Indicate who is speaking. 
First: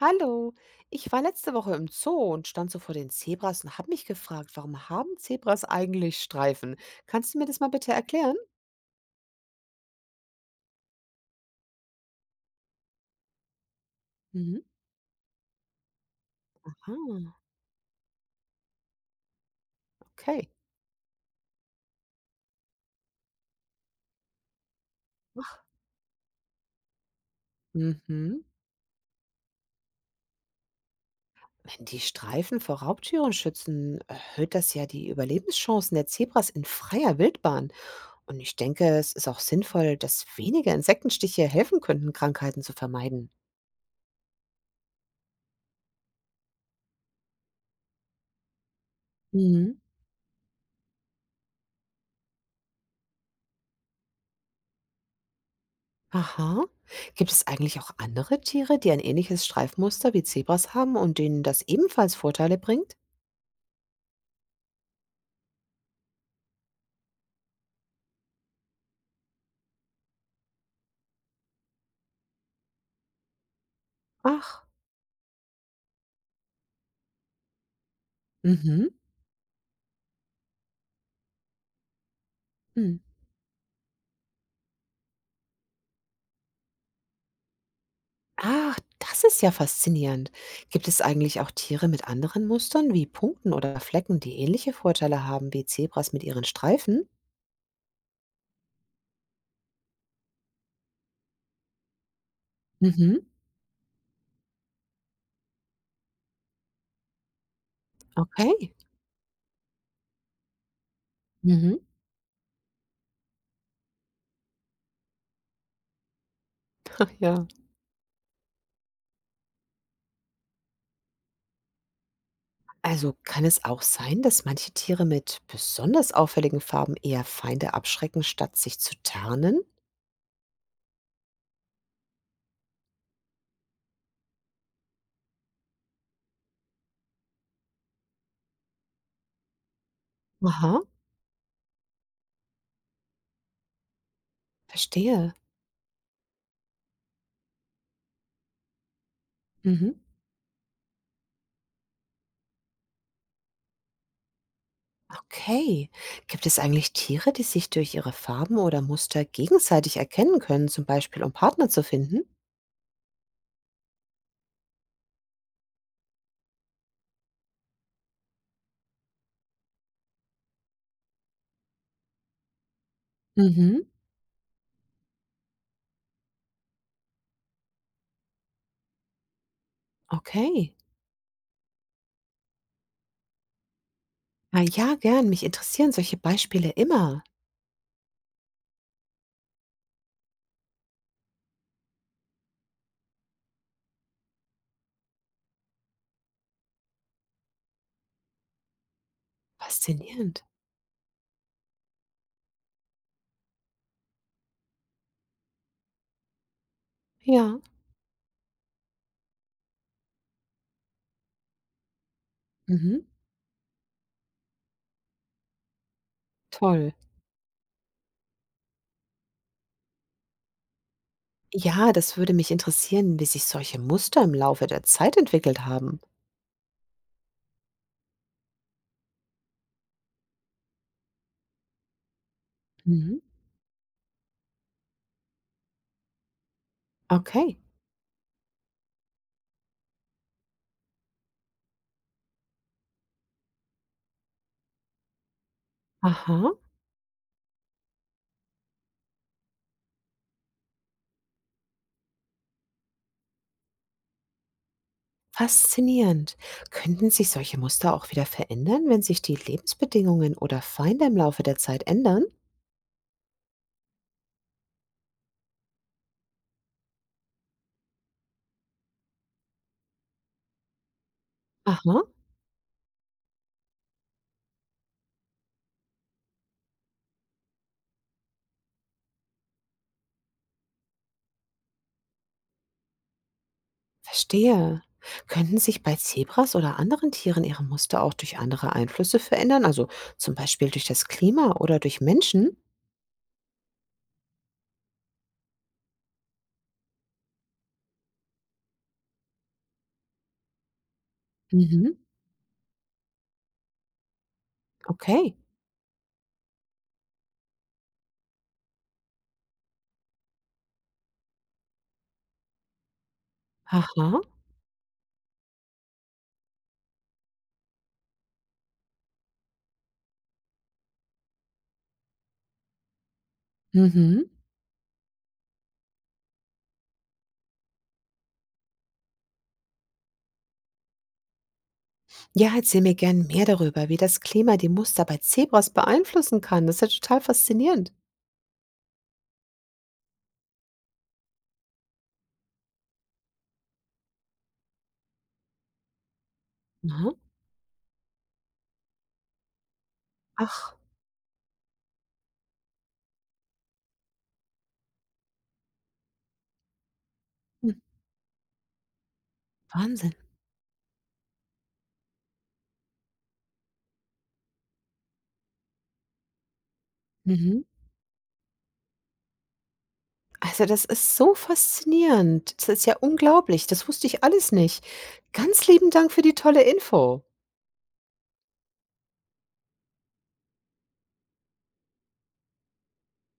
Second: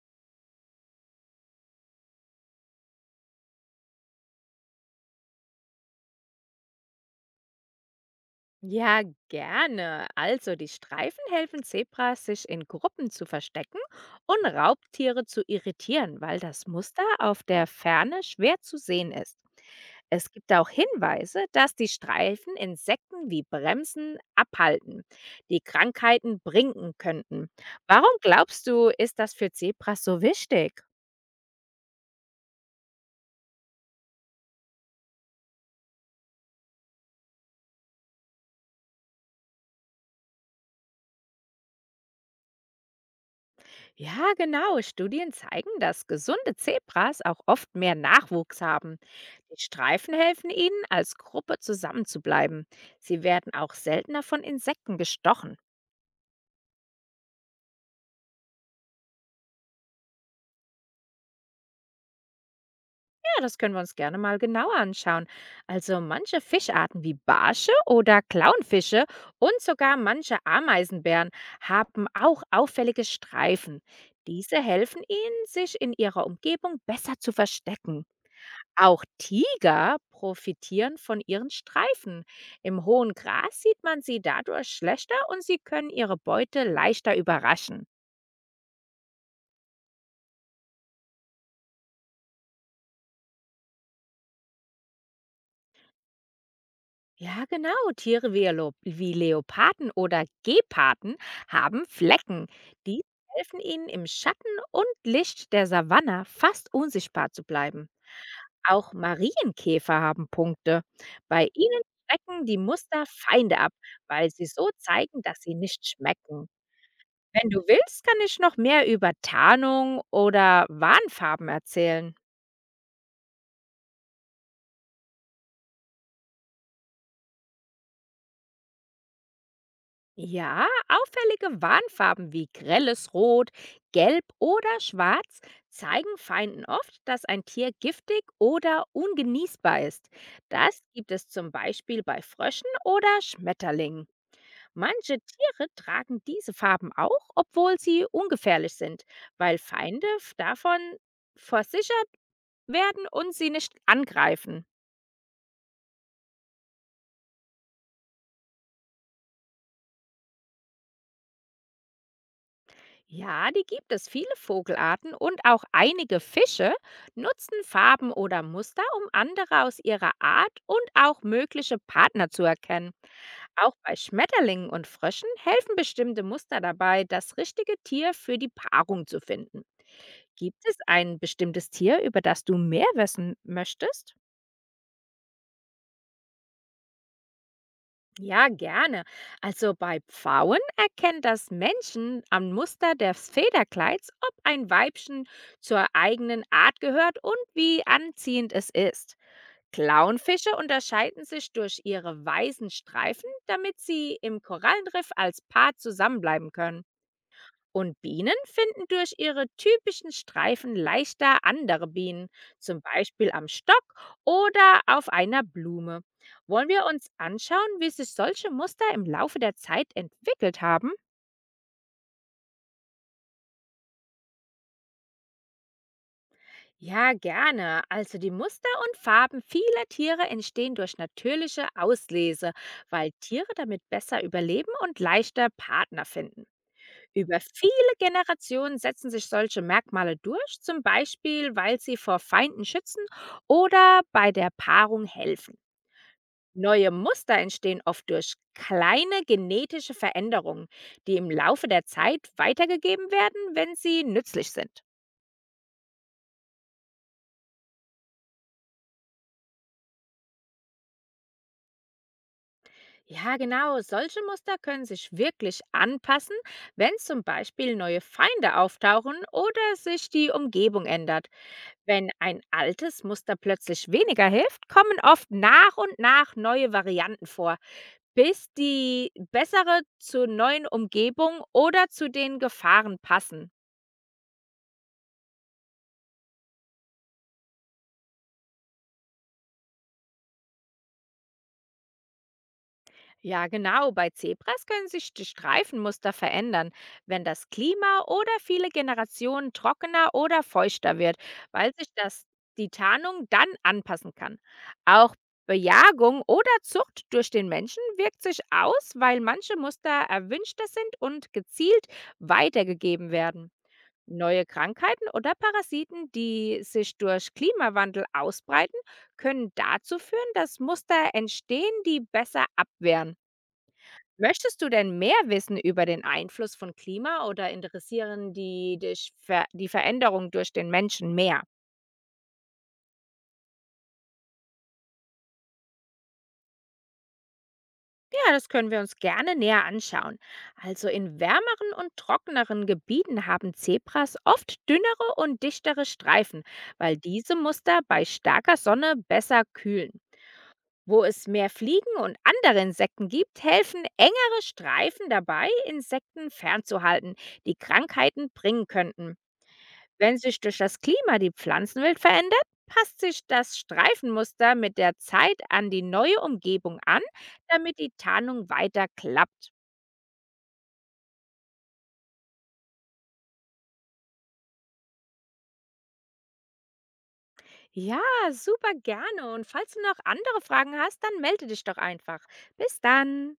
Speaker 1: Hallo, ich war letzte Woche im Zoo und stand so vor den Zebras und habe mich gefragt, warum haben Zebras eigentlich Streifen? Kannst du mir das mal bitte erklären?
Speaker 2: Ja, gerne. Also die Streifen helfen Zebras, sich in Gruppen zu verstecken und
Speaker 1: Mhm.
Speaker 2: Raubtiere zu irritieren, weil das Muster
Speaker 1: Ah,
Speaker 2: auf der Ferne schwer zu sehen ist. Es
Speaker 1: okay.
Speaker 2: gibt auch Hinweise, dass die Streifen Insekten wie Bremsen abhalten, die Krankheiten bringen könnten. Warum
Speaker 1: Mhm.
Speaker 2: glaubst du, ist das für Zebras so wichtig?
Speaker 1: Wenn die Streifen vor Raubtieren schützen, erhöht das ja die Überlebenschancen der Zebras in freier Wildbahn. Und ich denke, es ist auch sinnvoll, dass weniger Insektenstiche helfen könnten, Krankheiten zu vermeiden.
Speaker 2: Ja, genau. Studien zeigen, dass gesunde Zebras auch oft mehr Nachwuchs haben. Die
Speaker 1: Mhm.
Speaker 2: Streifen helfen ihnen, als Gruppe zusammenzubleiben. Sie werden auch seltener von Insekten gestochen.
Speaker 1: Aha. Gibt es eigentlich auch andere Tiere, die ein ähnliches Streifmuster wie Zebras haben und denen das ebenfalls Vorteile bringt?
Speaker 2: Ja, das können wir uns gerne mal genauer anschauen. Also manche Fischarten wie Barsche oder Clownfische und sogar manche Ameisenbären haben auch auffällige Streifen.
Speaker 1: Ach.
Speaker 2: Diese helfen ihnen, sich in ihrer Umgebung besser zu verstecken.
Speaker 1: Mhm.
Speaker 2: Auch Tiger profitieren von ihren Streifen. Im
Speaker 1: Hm.
Speaker 2: hohen Gras sieht man sie dadurch schlechter und sie können ihre Beute leichter überraschen.
Speaker 1: Ach, das ist ja faszinierend. Gibt es eigentlich auch Tiere mit anderen Mustern wie Punkten oder Flecken, die ähnliche Vorteile haben wie Zebras mit ihren Streifen?
Speaker 2: Ja, genau. Tiere wie, wie Leoparden oder Geparden haben Flecken. Die
Speaker 1: Mhm.
Speaker 2: helfen ihnen im Schatten und Licht der Savanne fast unsichtbar zu bleiben.
Speaker 1: Okay.
Speaker 2: Auch Marienkäfer haben Punkte. Bei
Speaker 1: Mhm.
Speaker 2: ihnen schrecken die Muster Feinde ab, weil sie so zeigen, dass sie nicht schmecken.
Speaker 1: Ja.
Speaker 2: Wenn du willst, kann ich noch mehr über Tarnung oder Warnfarben erzählen.
Speaker 1: Also kann es auch sein, dass manche Tiere mit besonders auffälligen Farben eher Feinde abschrecken, statt sich zu tarnen?
Speaker 2: Ja, auffällige Warnfarben wie grelles Rot, Gelb oder Schwarz zeigen Feinden oft, dass ein Tier giftig oder ungenießbar ist. Das
Speaker 1: Aha,
Speaker 2: gibt es zum Beispiel bei Fröschen oder Schmetterlingen. Manche
Speaker 1: verstehe.
Speaker 2: Tiere tragen diese Farben auch, obwohl sie ungefährlich sind, weil
Speaker 1: Mhm.
Speaker 2: Feinde davon versichert werden und sie nicht angreifen.
Speaker 1: Okay. Gibt es eigentlich Tiere, die sich durch ihre Farben oder Muster gegenseitig erkennen können, zum Beispiel um Partner zu finden?
Speaker 2: Ja, die gibt es. Viele Vogelarten und auch einige Fische nutzen Farben oder Muster, um andere aus ihrer Art und auch mögliche Partner zu erkennen. Auch
Speaker 1: Mhm.
Speaker 2: bei Schmetterlingen und Fröschen helfen bestimmte Muster dabei, das richtige Tier für die Paarung zu finden. Gibt
Speaker 1: Okay.
Speaker 2: es ein bestimmtes Tier, über das du mehr wissen möchtest?
Speaker 1: Ah, ja, gern. Mich interessieren solche Beispiele immer.
Speaker 2: Ja, gerne. Also bei Pfauen erkennt das Männchen am Muster des Federkleids, ob ein Weibchen zur eigenen Art gehört und wie anziehend es ist.
Speaker 1: Faszinierend.
Speaker 2: Clownfische unterscheiden sich durch ihre weißen Streifen, damit sie im Korallenriff als Paar zusammenbleiben können.
Speaker 1: Ja.
Speaker 2: Und Bienen finden durch ihre typischen Streifen leichter andere Bienen, zum
Speaker 1: Mhm.
Speaker 2: Beispiel am Stock oder auf einer Blume. Wollen wir
Speaker 1: Toll.
Speaker 2: uns anschauen, wie sich solche Muster im Laufe der Zeit entwickelt haben?
Speaker 1: Ja, das würde mich interessieren, wie sich solche Muster im Laufe der Zeit entwickelt haben.
Speaker 2: Ja, gerne. Also die Muster und Farben vieler Tiere entstehen durch natürliche Auslese, weil
Speaker 1: Mhm.
Speaker 2: Tiere damit besser überleben und leichter Partner finden. Über
Speaker 1: Okay.
Speaker 2: viele Generationen setzen sich solche Merkmale durch, zum Beispiel weil sie vor Feinden schützen oder bei der Paarung helfen.
Speaker 1: Aha.
Speaker 2: Neue Muster entstehen oft durch kleine genetische Veränderungen, die im Laufe der Zeit weitergegeben werden, wenn sie nützlich sind.
Speaker 1: Faszinierend. Könnten sich solche Muster auch wieder verändern, wenn sich die Lebensbedingungen oder Feinde im Laufe der Zeit ändern?
Speaker 2: Ja, genau, solche Muster können sich wirklich anpassen, wenn zum Beispiel neue Feinde auftauchen oder sich die Umgebung ändert.
Speaker 1: Aha.
Speaker 2: Wenn ein altes Muster plötzlich weniger hilft, kommen oft nach und nach neue Varianten vor, bis die bessere zur neuen Umgebung oder zu den Gefahren passen.
Speaker 1: Verstehe. Könnten sich bei Zebras oder anderen Tieren ihre Muster auch durch andere Einflüsse verändern, also zum Beispiel durch das Klima oder durch Menschen?
Speaker 2: Ja, genau. Bei Zebras können sich die Streifenmuster verändern, wenn das Klima oder viele Generationen trockener oder feuchter wird, weil sich
Speaker 1: Mhm.
Speaker 2: das, die Tarnung dann anpassen kann. Auch
Speaker 1: Okay.
Speaker 2: Bejagung oder Zucht durch den Menschen wirkt sich aus, weil manche Muster erwünschter sind und gezielt weitergegeben werden.
Speaker 1: Aha.
Speaker 2: Neue Krankheiten oder Parasiten, die sich durch Klimawandel ausbreiten, können dazu führen, dass Muster entstehen, die besser abwehren.
Speaker 1: Mhm.
Speaker 2: Möchtest du denn mehr wissen über den Einfluss von Klima oder interessieren die dich Ver die Veränderung durch den Menschen mehr?
Speaker 1: Ja, erzähl mir gern mehr darüber, wie das Klima die Muster bei Zebras beeinflussen kann. Das ist ja total faszinierend.
Speaker 2: Ja, das können wir uns gerne näher anschauen. Also in wärmeren und trockeneren Gebieten haben Zebras oft dünnere und dichtere Streifen, weil
Speaker 1: Aha.
Speaker 2: diese Muster bei starker Sonne besser kühlen.
Speaker 1: Ach,
Speaker 2: Wo es mehr Fliegen und andere Insekten gibt, helfen engere Streifen dabei, Insekten fernzuhalten, die
Speaker 1: hm,
Speaker 2: Krankheiten bringen könnten.
Speaker 1: Wahnsinn.
Speaker 2: Wenn sich durch das Klima die Pflanzenwelt verändert, passt sich das Streifenmuster mit der Zeit an die neue Umgebung an,
Speaker 1: Mhm.
Speaker 2: damit die Tarnung weiter klappt.
Speaker 1: Also das ist so faszinierend. Das ist ja unglaublich. Das wusste ich alles nicht. Ganz lieben Dank für die tolle Info.
Speaker 2: Ja, super gerne. Und falls du noch andere Fragen hast, dann melde dich doch einfach. Bis dann.